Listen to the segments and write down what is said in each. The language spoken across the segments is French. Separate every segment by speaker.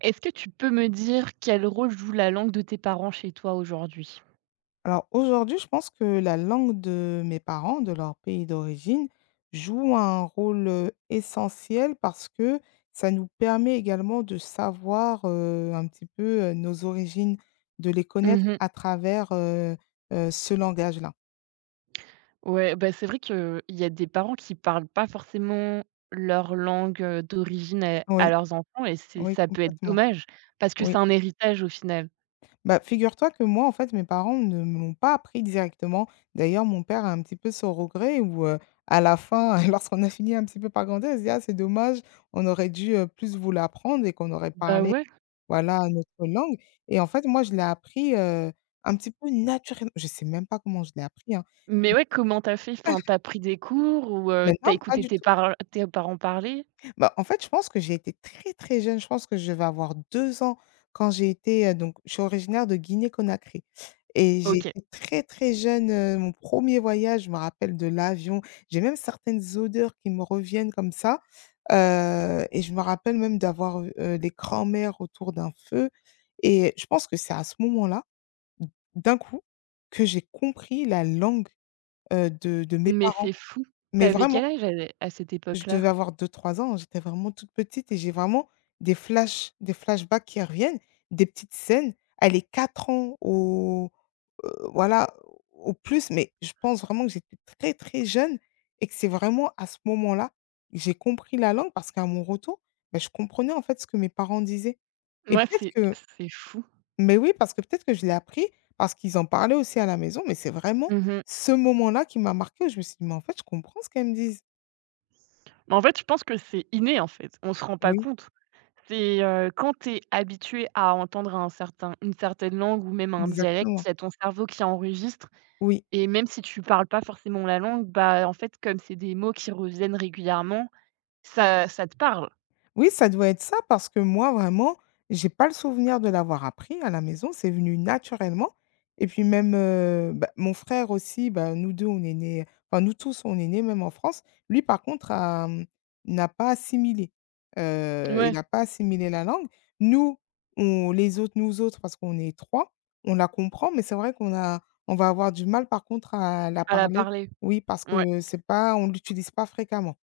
Speaker 1: Est-ce que tu peux me dire quel rôle joue la langue de tes parents chez toi aujourd'hui?
Speaker 2: Alors aujourd'hui, je pense que la langue de mes parents, de leur pays d'origine, joue un rôle, essentiel parce que ça nous permet également de savoir, un petit peu, nos origines, de les
Speaker 1: Mmh
Speaker 2: connaître
Speaker 1: mh.
Speaker 2: à travers, ce langage-là.
Speaker 1: Ouais, bah, c'est vrai qu'il y a des parents qui parlent pas forcément leur langue, d'origine à
Speaker 2: Oui,
Speaker 1: leurs enfants et c'est
Speaker 2: oui,
Speaker 1: ça peut être
Speaker 2: complètement.
Speaker 1: dommage parce que c'est
Speaker 2: Oui.
Speaker 1: un héritage au final.
Speaker 2: Bah, figure-toi que moi, en fait, mes parents ne me l'ont pas appris directement. D'ailleurs, mon père a un petit peu son regret où, à la fin, lorsqu'on a fini un petit peu par grandir, il se dit: «Ah, c'est dommage, on aurait dû, plus vous l'apprendre et qu'on aurait
Speaker 1: Bah,
Speaker 2: parlé,
Speaker 1: ouais,
Speaker 2: voilà, notre langue». Et en fait, moi, je l'ai appris, un petit peu naturellement, je sais même pas comment je l'ai appris, hein.
Speaker 1: mais ouais, comment t'as fait? Enfin, tu pris des cours ou tu
Speaker 2: Maintenant, pas
Speaker 1: écouté
Speaker 2: du
Speaker 1: tes
Speaker 2: tout.
Speaker 1: parents tes parents parler?
Speaker 2: Bah, en fait, je pense que j'ai été très, très jeune. Je pense que je vais avoir 2 ans quand j'ai été, donc je suis originaire de Guinée-Conakry et j'ai
Speaker 1: OK.
Speaker 2: été très, très jeune, mon premier voyage, je me rappelle de l'avion. J'ai même certaines odeurs qui me reviennent comme ça, et je me rappelle même d'avoir, des grands-mères autour d'un feu et je pense que c'est à ce moment-là, d'un coup, que j'ai compris la langue, de mes
Speaker 1: Mais
Speaker 2: parents,
Speaker 1: c'est fou.
Speaker 2: mais
Speaker 1: T'avais quel
Speaker 2: vraiment.
Speaker 1: âge à cette
Speaker 2: Je
Speaker 1: époque-là?
Speaker 2: devais avoir deux trois ans, j'étais vraiment toute petite et j'ai vraiment des flashbacks qui reviennent, des petites scènes, elle est 4 ans au, voilà, au plus, mais je pense vraiment que j'étais très, très jeune et que c'est vraiment à ce moment-là que j'ai compris la langue, parce qu'à mon retour, bah, je comprenais en fait ce que mes parents disaient. Et
Speaker 1: Moi,
Speaker 2: peut-être
Speaker 1: c'est
Speaker 2: que,
Speaker 1: c'est fou.
Speaker 2: mais oui, parce que peut-être que je l'ai appris parce qu'ils en parlaient aussi à la maison, mais c'est vraiment
Speaker 1: Mmh.
Speaker 2: ce moment-là qui m'a marquée où je me suis dit: «Mais en fait, je comprends ce qu'elles me disent».
Speaker 1: Mais en fait, je pense que c'est inné, en fait. On se rend pas
Speaker 2: Oui,
Speaker 1: compte. C'est, quand tu es habitué à entendre un certain une certaine langue ou même un dialecte,
Speaker 2: exactement.
Speaker 1: il y a ton cerveau qui enregistre
Speaker 2: Oui,
Speaker 1: et même si tu parles pas forcément la langue, bah, en fait, comme c'est des mots qui reviennent régulièrement, ça te parle.
Speaker 2: oui, ça doit être ça parce que moi, vraiment, j'ai pas le souvenir de l'avoir appris à la maison, c'est venu naturellement. Et puis même, bah, mon frère aussi, bah, nous 2, on est nés, enfin nous tous, on est nés même en France. Lui par contre n'a pas assimilé, heu, il
Speaker 1: Ouais,
Speaker 2: n'a pas assimilé la langue. Nous, on les autres, nous autres, parce qu'on est 3, on la comprend, mais c'est vrai qu'on va avoir du mal par contre à la
Speaker 1: à la
Speaker 2: parler.
Speaker 1: parler.
Speaker 2: Oui, parce
Speaker 1: Ouais.
Speaker 2: que c'est pas, on l'utilise pas fréquemment.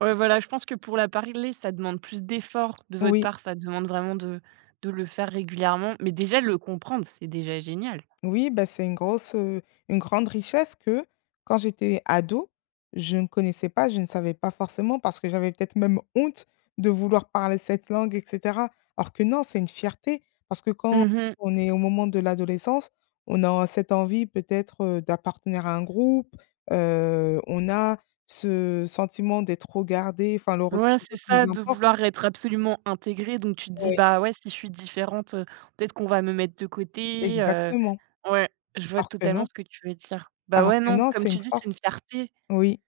Speaker 1: Ouais, voilà, je pense que pour la parler, ça demande plus d'efforts de votre
Speaker 2: Oui.
Speaker 1: part, ça demande vraiment de le faire régulièrement, mais déjà le comprendre, c'est déjà génial.
Speaker 2: Oui, bah, c'est une grosse, une grande richesse que, quand j'étais ado, je ne connaissais pas, je ne savais pas forcément parce que j'avais peut-être même honte de vouloir parler cette langue et cetera. Alors que non, c'est une fierté, parce que quand
Speaker 1: Mmh.
Speaker 2: on est au moment de l'adolescence, on a cette envie peut-être, d'appartenir à un groupe, on a ce sentiment d'être regardé, enfin le regard
Speaker 1: Ouais,
Speaker 2: des
Speaker 1: c'est
Speaker 2: autres
Speaker 1: ça,
Speaker 2: nous
Speaker 1: de
Speaker 2: importe.
Speaker 1: vouloir être absolument intégré. Donc tu te dis:
Speaker 2: Oui,
Speaker 1: «Bah, ouais, si je suis différente, peut-être qu'on va me mettre de côté»,
Speaker 2: exactement.
Speaker 1: ouais, je vois
Speaker 2: Alors que
Speaker 1: totalement
Speaker 2: non
Speaker 1: ce que tu veux dire. Bah,
Speaker 2: alors
Speaker 1: ouais,
Speaker 2: que
Speaker 1: non,
Speaker 2: non,
Speaker 1: comme
Speaker 2: c'est
Speaker 1: tu
Speaker 2: une
Speaker 1: dis, c'est une
Speaker 2: force.
Speaker 1: fierté,
Speaker 2: Oui.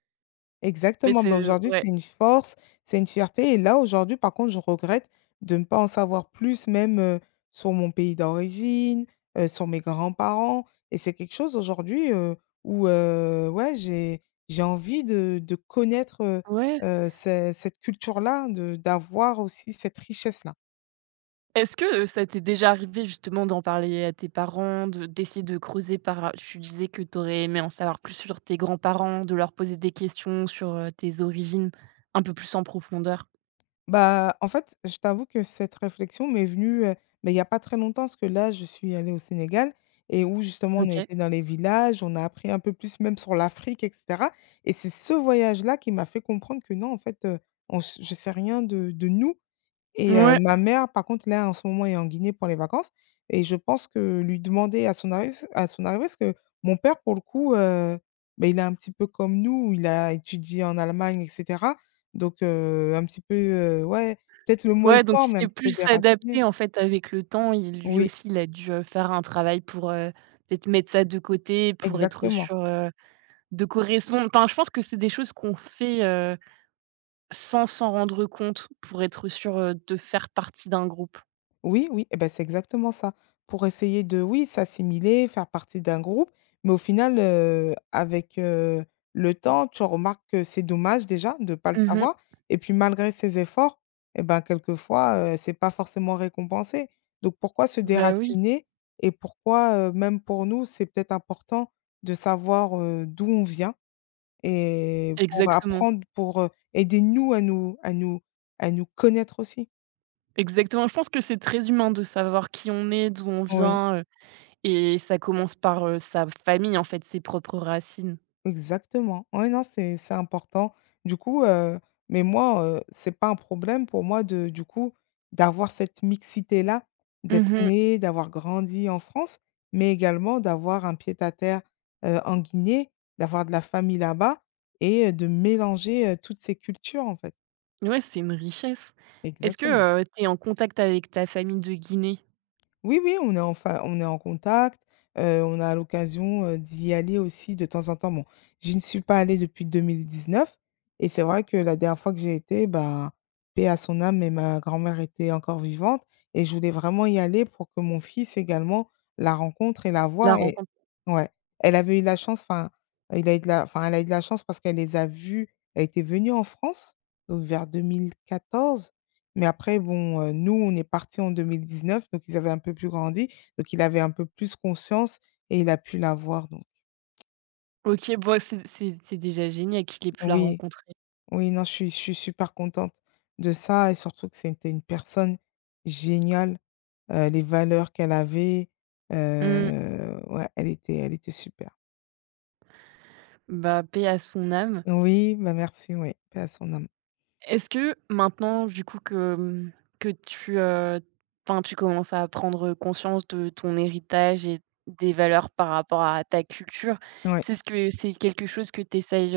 Speaker 1: mais
Speaker 2: Exactement,
Speaker 1: c'est
Speaker 2: bah, aujourd'hui,
Speaker 1: ouais,
Speaker 2: c'est une force, c'est une fierté, et là, aujourd'hui, par contre, je regrette de ne pas en savoir plus, même, sur mon pays d'origine, sur mes grands-parents. Et c'est quelque chose aujourd'hui, ouais, j'ai envie de connaître,
Speaker 1: ouais.
Speaker 2: ce cette culture-là, de d'avoir aussi cette richesse-là.
Speaker 1: Est-ce que ça t'est déjà arrivé justement d'en parler à tes parents, de d'essayer de creuser par, tu disais que t'aurais aimé en savoir plus sur tes grands-parents, de leur poser des questions sur, tes origines un peu plus en profondeur?
Speaker 2: Bah, en fait, je t'avoue que cette réflexion m'est venue, mais il y a pas très longtemps, parce que là, je suis allée au Sénégal et où justement on a
Speaker 1: OK.
Speaker 2: été dans les villages, on a appris un peu plus même sur l'Afrique et cetera. Et c'est ce voyage-là qui m'a fait comprendre que non, en fait, on s je sais rien de nous. Et
Speaker 1: Ouais,
Speaker 2: ma mère, par contre, là, en ce moment, est en Guinée pour les vacances, et je pense que lui demander, à son arrivée, parce que mon père, pour le coup, beh, il est un petit peu comme nous, il a étudié en Allemagne et cetera. Donc un petit peu, ouais, peut-être le mot
Speaker 1: ouais,
Speaker 2: est
Speaker 1: donc
Speaker 2: fort,
Speaker 1: il
Speaker 2: mais un
Speaker 1: s'est
Speaker 2: petit peu
Speaker 1: plus adapté
Speaker 2: déraciné.
Speaker 1: en fait avec le temps. Il Lui
Speaker 2: Oui,
Speaker 1: aussi, il a dû, faire un travail pour, peut-être mettre ça de côté, pour être
Speaker 2: exactement.
Speaker 1: sûr, de correspondre. Enfin, je pense que c'est des choses qu'on fait, sans s'en rendre compte, pour être sûr, de faire partie d'un groupe.
Speaker 2: Oui, oui, eh ben, c'est exactement ça. Pour essayer de, oui, s'assimiler, faire partie d'un groupe, mais au final, avec, le temps, tu remarques que c'est dommage déjà de ne pas le
Speaker 1: Mmh.
Speaker 2: savoir. Et puis malgré ses efforts, eh ben, quelquefois, c'est pas forcément récompensé. Donc pourquoi se
Speaker 1: Bah oui.
Speaker 2: déraciner, et pourquoi, même pour nous, c'est peut-être important de savoir, d'où on vient et pour
Speaker 1: Exactement,
Speaker 2: apprendre, pour, aider nous à nous connaître aussi.
Speaker 1: exactement. Je pense que c'est très humain de savoir qui on est, d'où on
Speaker 2: Oui.
Speaker 1: vient, heu, et ça commence par, sa famille, en fait, ses propres racines.
Speaker 2: Exactement. Oui, non, c'est important. Du coup, mais moi, c'est pas un problème pour moi, de du coup, d'avoir cette mixité-là, d'être
Speaker 1: Mmh mh.
Speaker 2: né, d'avoir grandi en France, mais également d'avoir un pied-à-terre, en Guinée, d'avoir de la famille là-bas et de mélanger, toutes ces cultures, en fait.
Speaker 1: Ouais, c'est une richesse. Est-ce que,
Speaker 2: Exactement.
Speaker 1: tu es en contact avec ta famille de Guinée?
Speaker 2: Oui, oui, on est en contact, on a l'occasion, d'y aller aussi de temps en temps. Bon, je ne suis pas allée depuis 2019 et c'est vrai que la dernière fois que j'ai été, bah, paix à son âme, mais ma grand-mère était encore vivante et je voulais vraiment y aller pour que mon fils également la rencontre et la
Speaker 1: La
Speaker 2: voie et
Speaker 1: rencontre?
Speaker 2: ouais. Elle avait eu la chance, enfin, il a eu de la enfin, elle a eu de la chance parce qu'elle les a vus, elle était venue en France, donc vers 2014. Mais après, bon, nous, on est partis en 2019, donc ils avaient un peu plus grandi, donc il avait un peu plus conscience et il a pu l'avoir, donc
Speaker 1: OK, bah, c'est déjà génial qu'il ait pu la
Speaker 2: oui,
Speaker 1: rencontrer.
Speaker 2: oui, non, je suis super contente de ça, et surtout que c'était une personne géniale, les valeurs qu'elle avait,
Speaker 1: Mmh.
Speaker 2: ouais, elle était super.
Speaker 1: Bah, paix à son âme.
Speaker 2: Oui, bah, merci, oui, paix à son âme.
Speaker 1: Est-ce que maintenant, du coup, que, mmh, que tu, enfin, tu commences à prendre conscience de ton héritage et des valeurs par rapport à ta culture,
Speaker 2: Ouais.
Speaker 1: c'est quelque chose que tu essayes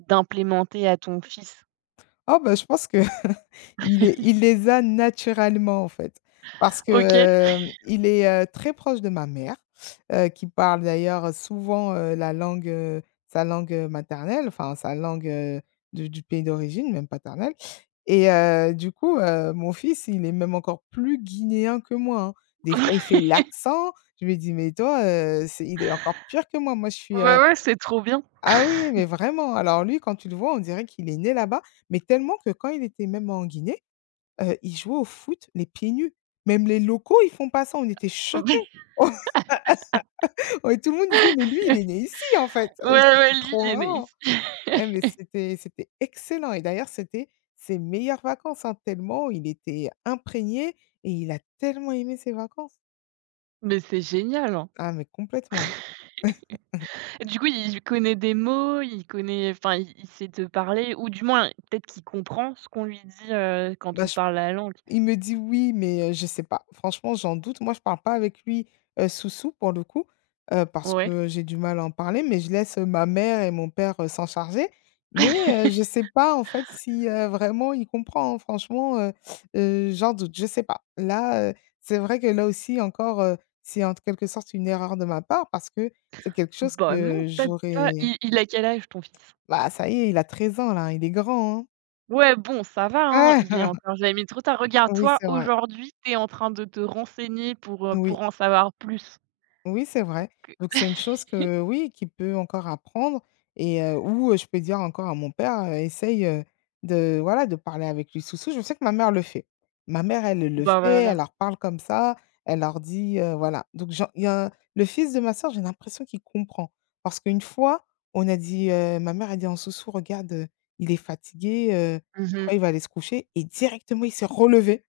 Speaker 1: d'implémenter à ton fils?
Speaker 2: Ah bah, je pense que il les a naturellement, en fait. Parce que,
Speaker 1: OK.
Speaker 2: il est, très proche de ma mère, qui parle d'ailleurs souvent, la langue, sa langue, maternelle, enfin sa langue, du pays d'origine, même paternelle. Et du coup, mon fils, il est même encore plus guinéen que moi, hein. Des fois, il fait l'accent, je me dis: «Mais toi, c'est, il est encore pire que moi». Moi, je suis,
Speaker 1: Ouais, ouais, c'est trop bien.
Speaker 2: ah oui, oui, mais vraiment. Alors lui, quand tu le vois, on dirait qu'il est né là-bas, mais tellement que quand il était même en Guinée, il jouait au foot les pieds nus. Même les locaux, ils font pas ça, on était choqués.
Speaker 1: Ouais,
Speaker 2: Ouais, tout le monde disait: «Mais lui, il est né ici, en fait». Et
Speaker 1: ouais,
Speaker 2: c'était
Speaker 1: lui,
Speaker 2: trop
Speaker 1: il est né
Speaker 2: marrant.
Speaker 1: ici.
Speaker 2: Eh, mais c'était excellent, et d'ailleurs, c'était ses meilleures vacances, hein, tellement il était imprégné et il a tellement aimé ses vacances.
Speaker 1: Mais c'est génial, hein.
Speaker 2: Ah, mais complètement.
Speaker 1: Et du coup, il connaît des mots, il connaît enfin, il sait te parler ou du moins peut-être qu'il comprend ce qu'on lui dit, quand
Speaker 2: Bah,
Speaker 1: on
Speaker 2: je,
Speaker 1: parle la langue?
Speaker 2: il me dit: «Oui», mais je sais pas. Franchement, j'en doute. Moi, je parle pas avec lui, sous-sous, pour le coup, parce
Speaker 1: Ouais.
Speaker 2: que j'ai du mal à en parler, mais je laisse, ma mère et mon père, s'en charger. Mais je sais pas en fait si, vraiment il comprend, hein. Franchement, j'en doute, je sais pas. Là, c'est vrai que là aussi encore, c'est en quelque sorte une erreur de ma part parce que c'est quelque chose
Speaker 1: Bah, non,
Speaker 2: que
Speaker 1: peut-être pas.
Speaker 2: j'aurais,
Speaker 1: Il a quel âge ton fils?
Speaker 2: bah, ça y est, il a 13 ans là, il est grand, hein.
Speaker 1: Ouais, bon, ça va, hein, il est encore jamais trop tard. Regarde,
Speaker 2: Oui,
Speaker 1: toi,
Speaker 2: c'est vrai.
Speaker 1: aujourd'hui, t'es en train de te renseigner
Speaker 2: Oui.
Speaker 1: pour en savoir plus
Speaker 2: Oui, c'est vrai.
Speaker 1: que
Speaker 2: Donc c'est une chose que oui, qui peut encore apprendre, et je peux dire encore à mon père, «Essaye, de voilà, de parler avec lui sous-sous». Je sais que ma mère le fait. Ma mère, elle, le
Speaker 1: bah,
Speaker 2: fait,
Speaker 1: voilà.
Speaker 2: elle leur parle comme ça, elle leur dit, voilà. Donc j'en il y a le fils de ma sœur, j'ai l'impression qu'il comprend, parce qu'une fois, on a dit, ma mère a dit en sous-sous: «Regarde, il est fatigué, je crois
Speaker 1: Mmh.
Speaker 2: il va aller se coucher», et directement il s'est relevé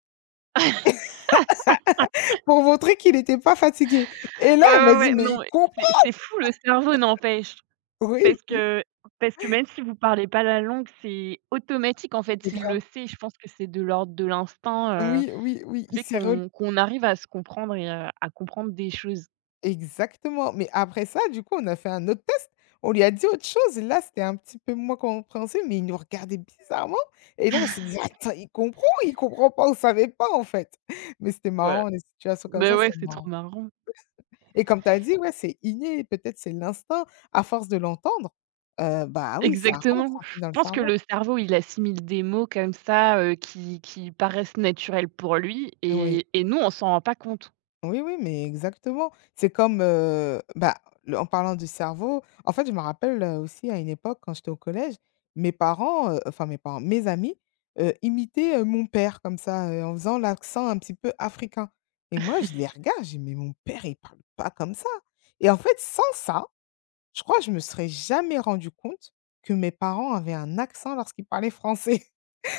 Speaker 2: pour montrer qu'il n'était pas fatigué, et là,
Speaker 1: Ouais,
Speaker 2: elle m'a
Speaker 1: ouais,
Speaker 2: dit:
Speaker 1: ouais,
Speaker 2: «Mais
Speaker 1: non,
Speaker 2: il
Speaker 1: mais c'est
Speaker 2: comprend!»
Speaker 1: c'est fou le cerveau, n'empêche.
Speaker 2: Oui.
Speaker 1: Parce que parce que même si vous parlez pas la langue, c'est automatique, en
Speaker 2: Mais
Speaker 1: fait, il le
Speaker 2: grave.
Speaker 1: sait. Je pense que c'est de l'ordre de l'instinct,
Speaker 2: Oui, oui, oui,
Speaker 1: qui
Speaker 2: il
Speaker 1: fait
Speaker 2: s'est relu
Speaker 1: qu'on arrive à se comprendre et à comprendre des choses.
Speaker 2: exactement, mais après ça, du coup, on a fait un autre test. On lui a dit autre chose. Là, c'était un petit peu moins compréhensible, mais il nous regardait bizarrement et là, on s'est dit: «Attends, il comprend ou il comprend pas?» On savait pas, en fait. Mais c'était
Speaker 1: Ouais.
Speaker 2: marrant, les situations comme
Speaker 1: Beh,
Speaker 2: ça,
Speaker 1: ouais,
Speaker 2: c'est
Speaker 1: c'est trop
Speaker 2: marrant.
Speaker 1: marrant.
Speaker 2: Et comme tu as dit, ouais, c'est inné, peut-être c'est l'instinct. À force de l'entendre, oui, ça rentre,
Speaker 1: Exactement.
Speaker 2: en fait,
Speaker 1: Je
Speaker 2: dans le
Speaker 1: pense que
Speaker 2: cerveau.
Speaker 1: le cerveau, il assimile des mots comme ça, qui paraissent naturels pour lui
Speaker 2: Oui.
Speaker 1: et nous, on s'en rend pas compte.
Speaker 2: Oui, oui, mais exactement. C'est comme, le en parlant du cerveau, en fait, je me rappelle, aussi à une époque quand j'étais au collège, mes parents, enfin mes parents, mes amis, imitaient, mon père comme ça, en faisant l'accent un petit peu africain et moi je les regarde, je dis: «Mais mon père il parle pas comme ça» et en fait sans ça, je crois que je me serais jamais rendu compte que mes parents avaient un accent lorsqu'ils parlaient français.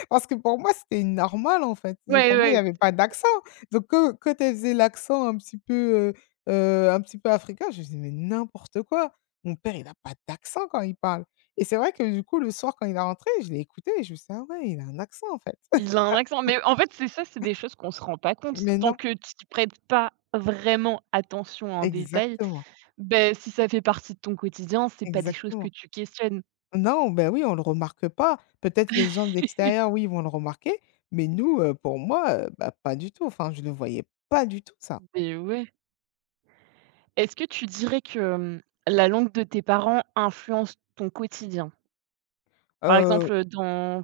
Speaker 2: Parce que pour moi, c'était une normale, en fait et
Speaker 1: Ouais,
Speaker 2: pour moi, il y
Speaker 1: ouais,
Speaker 2: avait pas d'accent. Donc que quand elle faisait l'accent un petit peu africain, je me disais: «Mais n'importe quoi! Mon père, il a pas d'accent quand il parle» et c'est vrai que du coup, le soir, quand il est rentré, je l'ai écouté et je me suis dit: «Ah ouais, il a un accent, en fait».
Speaker 1: il a un accent, mais en fait, c'est ça, c'est des choses qu'on se rend pas compte.
Speaker 2: Mais
Speaker 1: Tant
Speaker 2: non,
Speaker 1: que tu y prêtes pas vraiment attention en détail,
Speaker 2: exactement,
Speaker 1: ben si ça fait partie de ton quotidien, c'est pas des choses que
Speaker 2: exactement.
Speaker 1: tu questionnes.
Speaker 2: Non, ben oui, on le remarque pas. Peut-être les gens de l'extérieur, oui, vont le remarquer, mais nous, pour moi, pas du tout. Enfin, je ne le voyais pas du tout, ça.
Speaker 1: Mais ouais. Est-ce que tu dirais que, hem, la langue de tes parents influence ton quotidien? Par
Speaker 2: Heu
Speaker 1: exemple, dans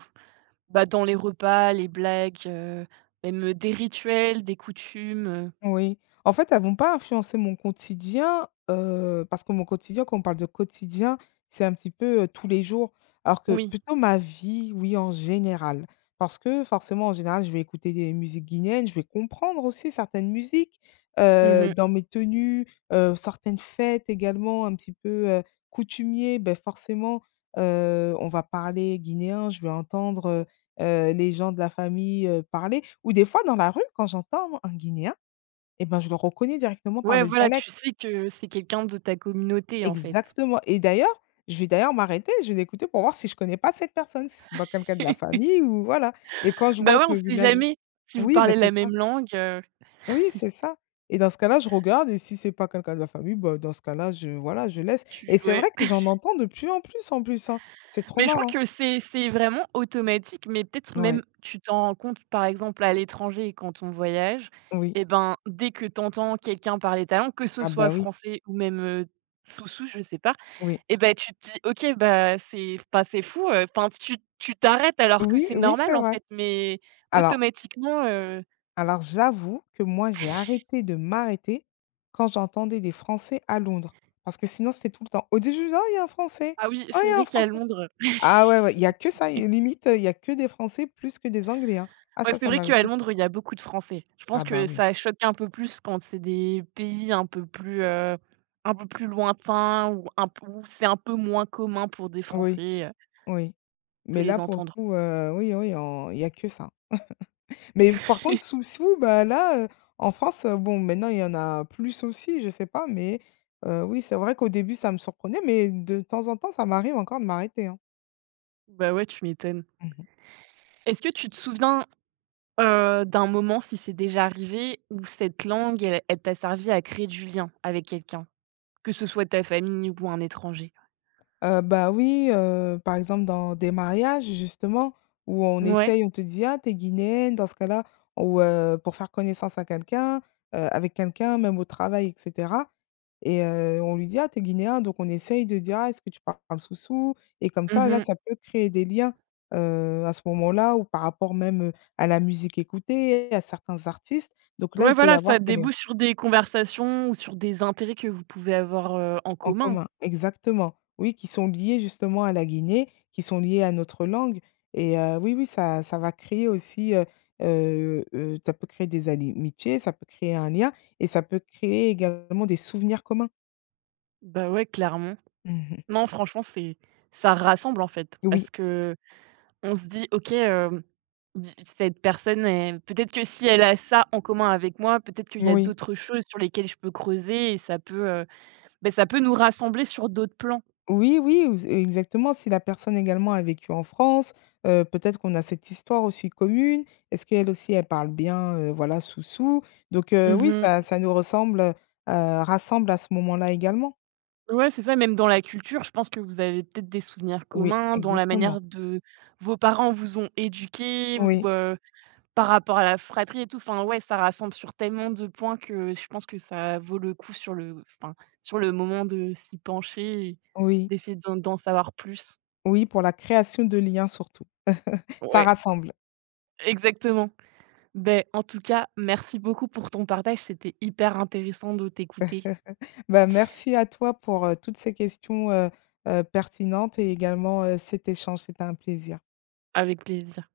Speaker 1: bah, dans les repas, les blagues, même, des rituels, des coutumes,
Speaker 2: Oui. En fait, elles vont pas influencer mon quotidien, parce que mon quotidien, quand on parle de quotidien, c'est un petit peu, tous les jours. Alors que
Speaker 1: oui.
Speaker 2: plutôt ma vie, oui, en général. Parce que forcément, en général, je vais écouter des musiques guinéennes, je vais comprendre aussi certaines musiques,
Speaker 1: Mmh.
Speaker 2: dans mes tenues, certaines fêtes également un petit peu, coutumier, ben forcément, on va parler guinéen, je vais entendre, les gens de la famille, parler ou des fois dans la rue quand j'entends un guinéen eh ben, je le reconnais directement par
Speaker 1: Ouais,
Speaker 2: le
Speaker 1: voilà,
Speaker 2: dialecte.
Speaker 1: tu sais que c'est quelqu'un de ta communauté, en fait.
Speaker 2: Exactement et d'ailleurs, je vais d'ailleurs m'arrêter, je vais l'écouter pour voir si je connais pas cette personne, si c'est pas quelqu'un de la famille ou voilà et quand je
Speaker 1: Bah,
Speaker 2: vois
Speaker 1: ouais,
Speaker 2: que
Speaker 1: on
Speaker 2: le
Speaker 1: sait
Speaker 2: village
Speaker 1: jamais si vous
Speaker 2: oui, ben
Speaker 1: parlez
Speaker 2: c'est
Speaker 1: la
Speaker 2: ça.
Speaker 1: même langue,
Speaker 2: Oui, c'est ça et dans ce cas-là, je regarde et si c'est pas quelqu'un de la famille, bah, dans ce cas-là, je voilà, je laisse
Speaker 1: tu
Speaker 2: et c'est
Speaker 1: ouais.
Speaker 2: vrai que j'en entends de plus en plus, en plus, hein. C'est trop
Speaker 1: Mais je crois
Speaker 2: marrant.
Speaker 1: que c'est vraiment automatique, mais peut-être même
Speaker 2: Ouais,
Speaker 1: tu t'en rends compte, par exemple, à l'étranger quand on voyage
Speaker 2: oui.
Speaker 1: et ben, dès que tu entends quelqu'un parler ta langue, que ce
Speaker 2: Ah
Speaker 1: soit
Speaker 2: bah, oui,
Speaker 1: français ou même, zouzou, je sais pas.
Speaker 2: oui.
Speaker 1: Et ben tu te dis: «OK, bah, c'est enfin, c'est fou», enfin, tu t'arrêtes alors que
Speaker 2: Oui,
Speaker 1: c'est
Speaker 2: oui,
Speaker 1: normal,
Speaker 2: c'est
Speaker 1: en
Speaker 2: vrai.
Speaker 1: fait, mais
Speaker 2: Alors
Speaker 1: automatiquement, heu,
Speaker 2: Alors j'avoue que moi, j'ai arrêté de m'arrêter quand j'entendais des Français à Londres, parce que sinon c'était tout le temps: «Au début, je me disais, oh il y a un Français,
Speaker 1: ah oui,
Speaker 2: oh
Speaker 1: c'est
Speaker 2: il y a
Speaker 1: vrai
Speaker 2: un
Speaker 1: qu'à
Speaker 2: Français».
Speaker 1: Londres,
Speaker 2: Ah ouais, ouais, il y a que ça et limite, il y a que des Français plus que des Anglais, hein. Ah
Speaker 1: ouais,
Speaker 2: ça,
Speaker 1: c'est
Speaker 2: ça
Speaker 1: vrai
Speaker 2: m'avait
Speaker 1: qu'à
Speaker 2: choquée.
Speaker 1: Londres, il y a beaucoup de Français. Je pense
Speaker 2: Ah bah
Speaker 1: que
Speaker 2: oui.
Speaker 1: ça choque un peu plus quand c'est des pays un peu plus lointains ou un peu où c'est un peu moins commun pour des
Speaker 2: Oui,
Speaker 1: Français,
Speaker 2: oui.
Speaker 1: de
Speaker 2: Mais là
Speaker 1: les
Speaker 2: pour le
Speaker 1: entendre.
Speaker 2: coup, oui, oui, en il y a que ça. Mais par contre sous sous, bah là, en France, bon maintenant il y en a plus aussi, je sais pas, mais oui, c'est vrai qu'au début ça me surprenait, mais de temps en temps ça m'arrive encore de m'arrêter, hein.
Speaker 1: Bah, ouais, tu m'étonnes.
Speaker 2: Mmh.
Speaker 1: Est-ce que tu te souviens, d'un moment, si c'est déjà arrivé, où cette langue, elle t'a servi à créer du lien avec quelqu'un? Que ce soit ta famille ou un étranger.
Speaker 2: Oui, par exemple dans des mariages justement où on
Speaker 1: Ouais.
Speaker 2: essaye, on te dit: «Ah, tu es guinéenne» dans ce cas-là ou pour faire connaissance à quelqu'un, avec quelqu'un, même au travail et cetera et on lui dit: «Ah, tu es guinéen» donc on essaye de dire: «Ah, est-ce que tu parles soussou ?» et comme
Speaker 1: Mmh
Speaker 2: ça, là,
Speaker 1: mh.
Speaker 2: ça peut créer des liens, à ce moment-là ou par rapport même, à la musique écoutée, à certains artistes donc là,
Speaker 1: Ouais,
Speaker 2: il peut y
Speaker 1: voilà,
Speaker 2: avoir
Speaker 1: ça
Speaker 2: ce lien.
Speaker 1: débouche sur des conversations ou sur des intérêts que vous pouvez avoir, en
Speaker 2: En
Speaker 1: commun.
Speaker 2: commun, exactement. Oui, qui sont liés justement à la Guinée, qui sont liés à notre langue et oui, oui, ça ça va créer aussi, ça peut créer des amitiés, ça peut créer un lien et ça peut créer également des souvenirs communs.
Speaker 1: Bah, ouais, clairement.
Speaker 2: Mmh.
Speaker 1: Non, franchement, c'est ça rassemble, en fait,
Speaker 2: Oui,
Speaker 1: parce qu'on se dit: «OK, hem, di cette personne est peut-être que si elle a ça en commun avec moi, peut-être qu'il y a
Speaker 2: oui.
Speaker 1: d'autres choses sur lesquelles je peux creuser» et ça peut, beh, ça peut nous rassembler sur d'autres plans.
Speaker 2: Oui, oui, ou exactement. Si la personne également a vécu en France, peut-être qu'on a cette histoire aussi commune. Est-ce qu'elle aussi, elle parle bien, voilà, Soussou? Donc
Speaker 1: Mmh
Speaker 2: oui,
Speaker 1: mh.
Speaker 2: ça ça nous ressemble, rassemble à ce moment-là également.
Speaker 1: Ouais, c'est ça, même dans la culture, je pense que vous avez peut-être des souvenirs
Speaker 2: Oui,
Speaker 1: communs dans la
Speaker 2: exactement.
Speaker 1: manière de vos parents vous ont éduqués
Speaker 2: Oui,
Speaker 1: ou, par rapport à la fratrie et tout. Enfin, ouais, ça rassemble sur tellement de points que je pense que ça vaut le coup sur le enfin, sur le moment de s'y pencher et
Speaker 2: oui,
Speaker 1: d'essayer d'en savoir plus.
Speaker 2: oui, pour la création de liens surtout. Ça
Speaker 1: Ouais,
Speaker 2: rassemble.
Speaker 1: exactement. Ben, en tout cas, merci beaucoup pour ton partage, c'était hyper intéressant de t'écouter.
Speaker 2: Bah, merci à toi pour, toutes ces questions, pertinentes et également, cet échange. C'était un plaisir.
Speaker 1: Avec plaisir.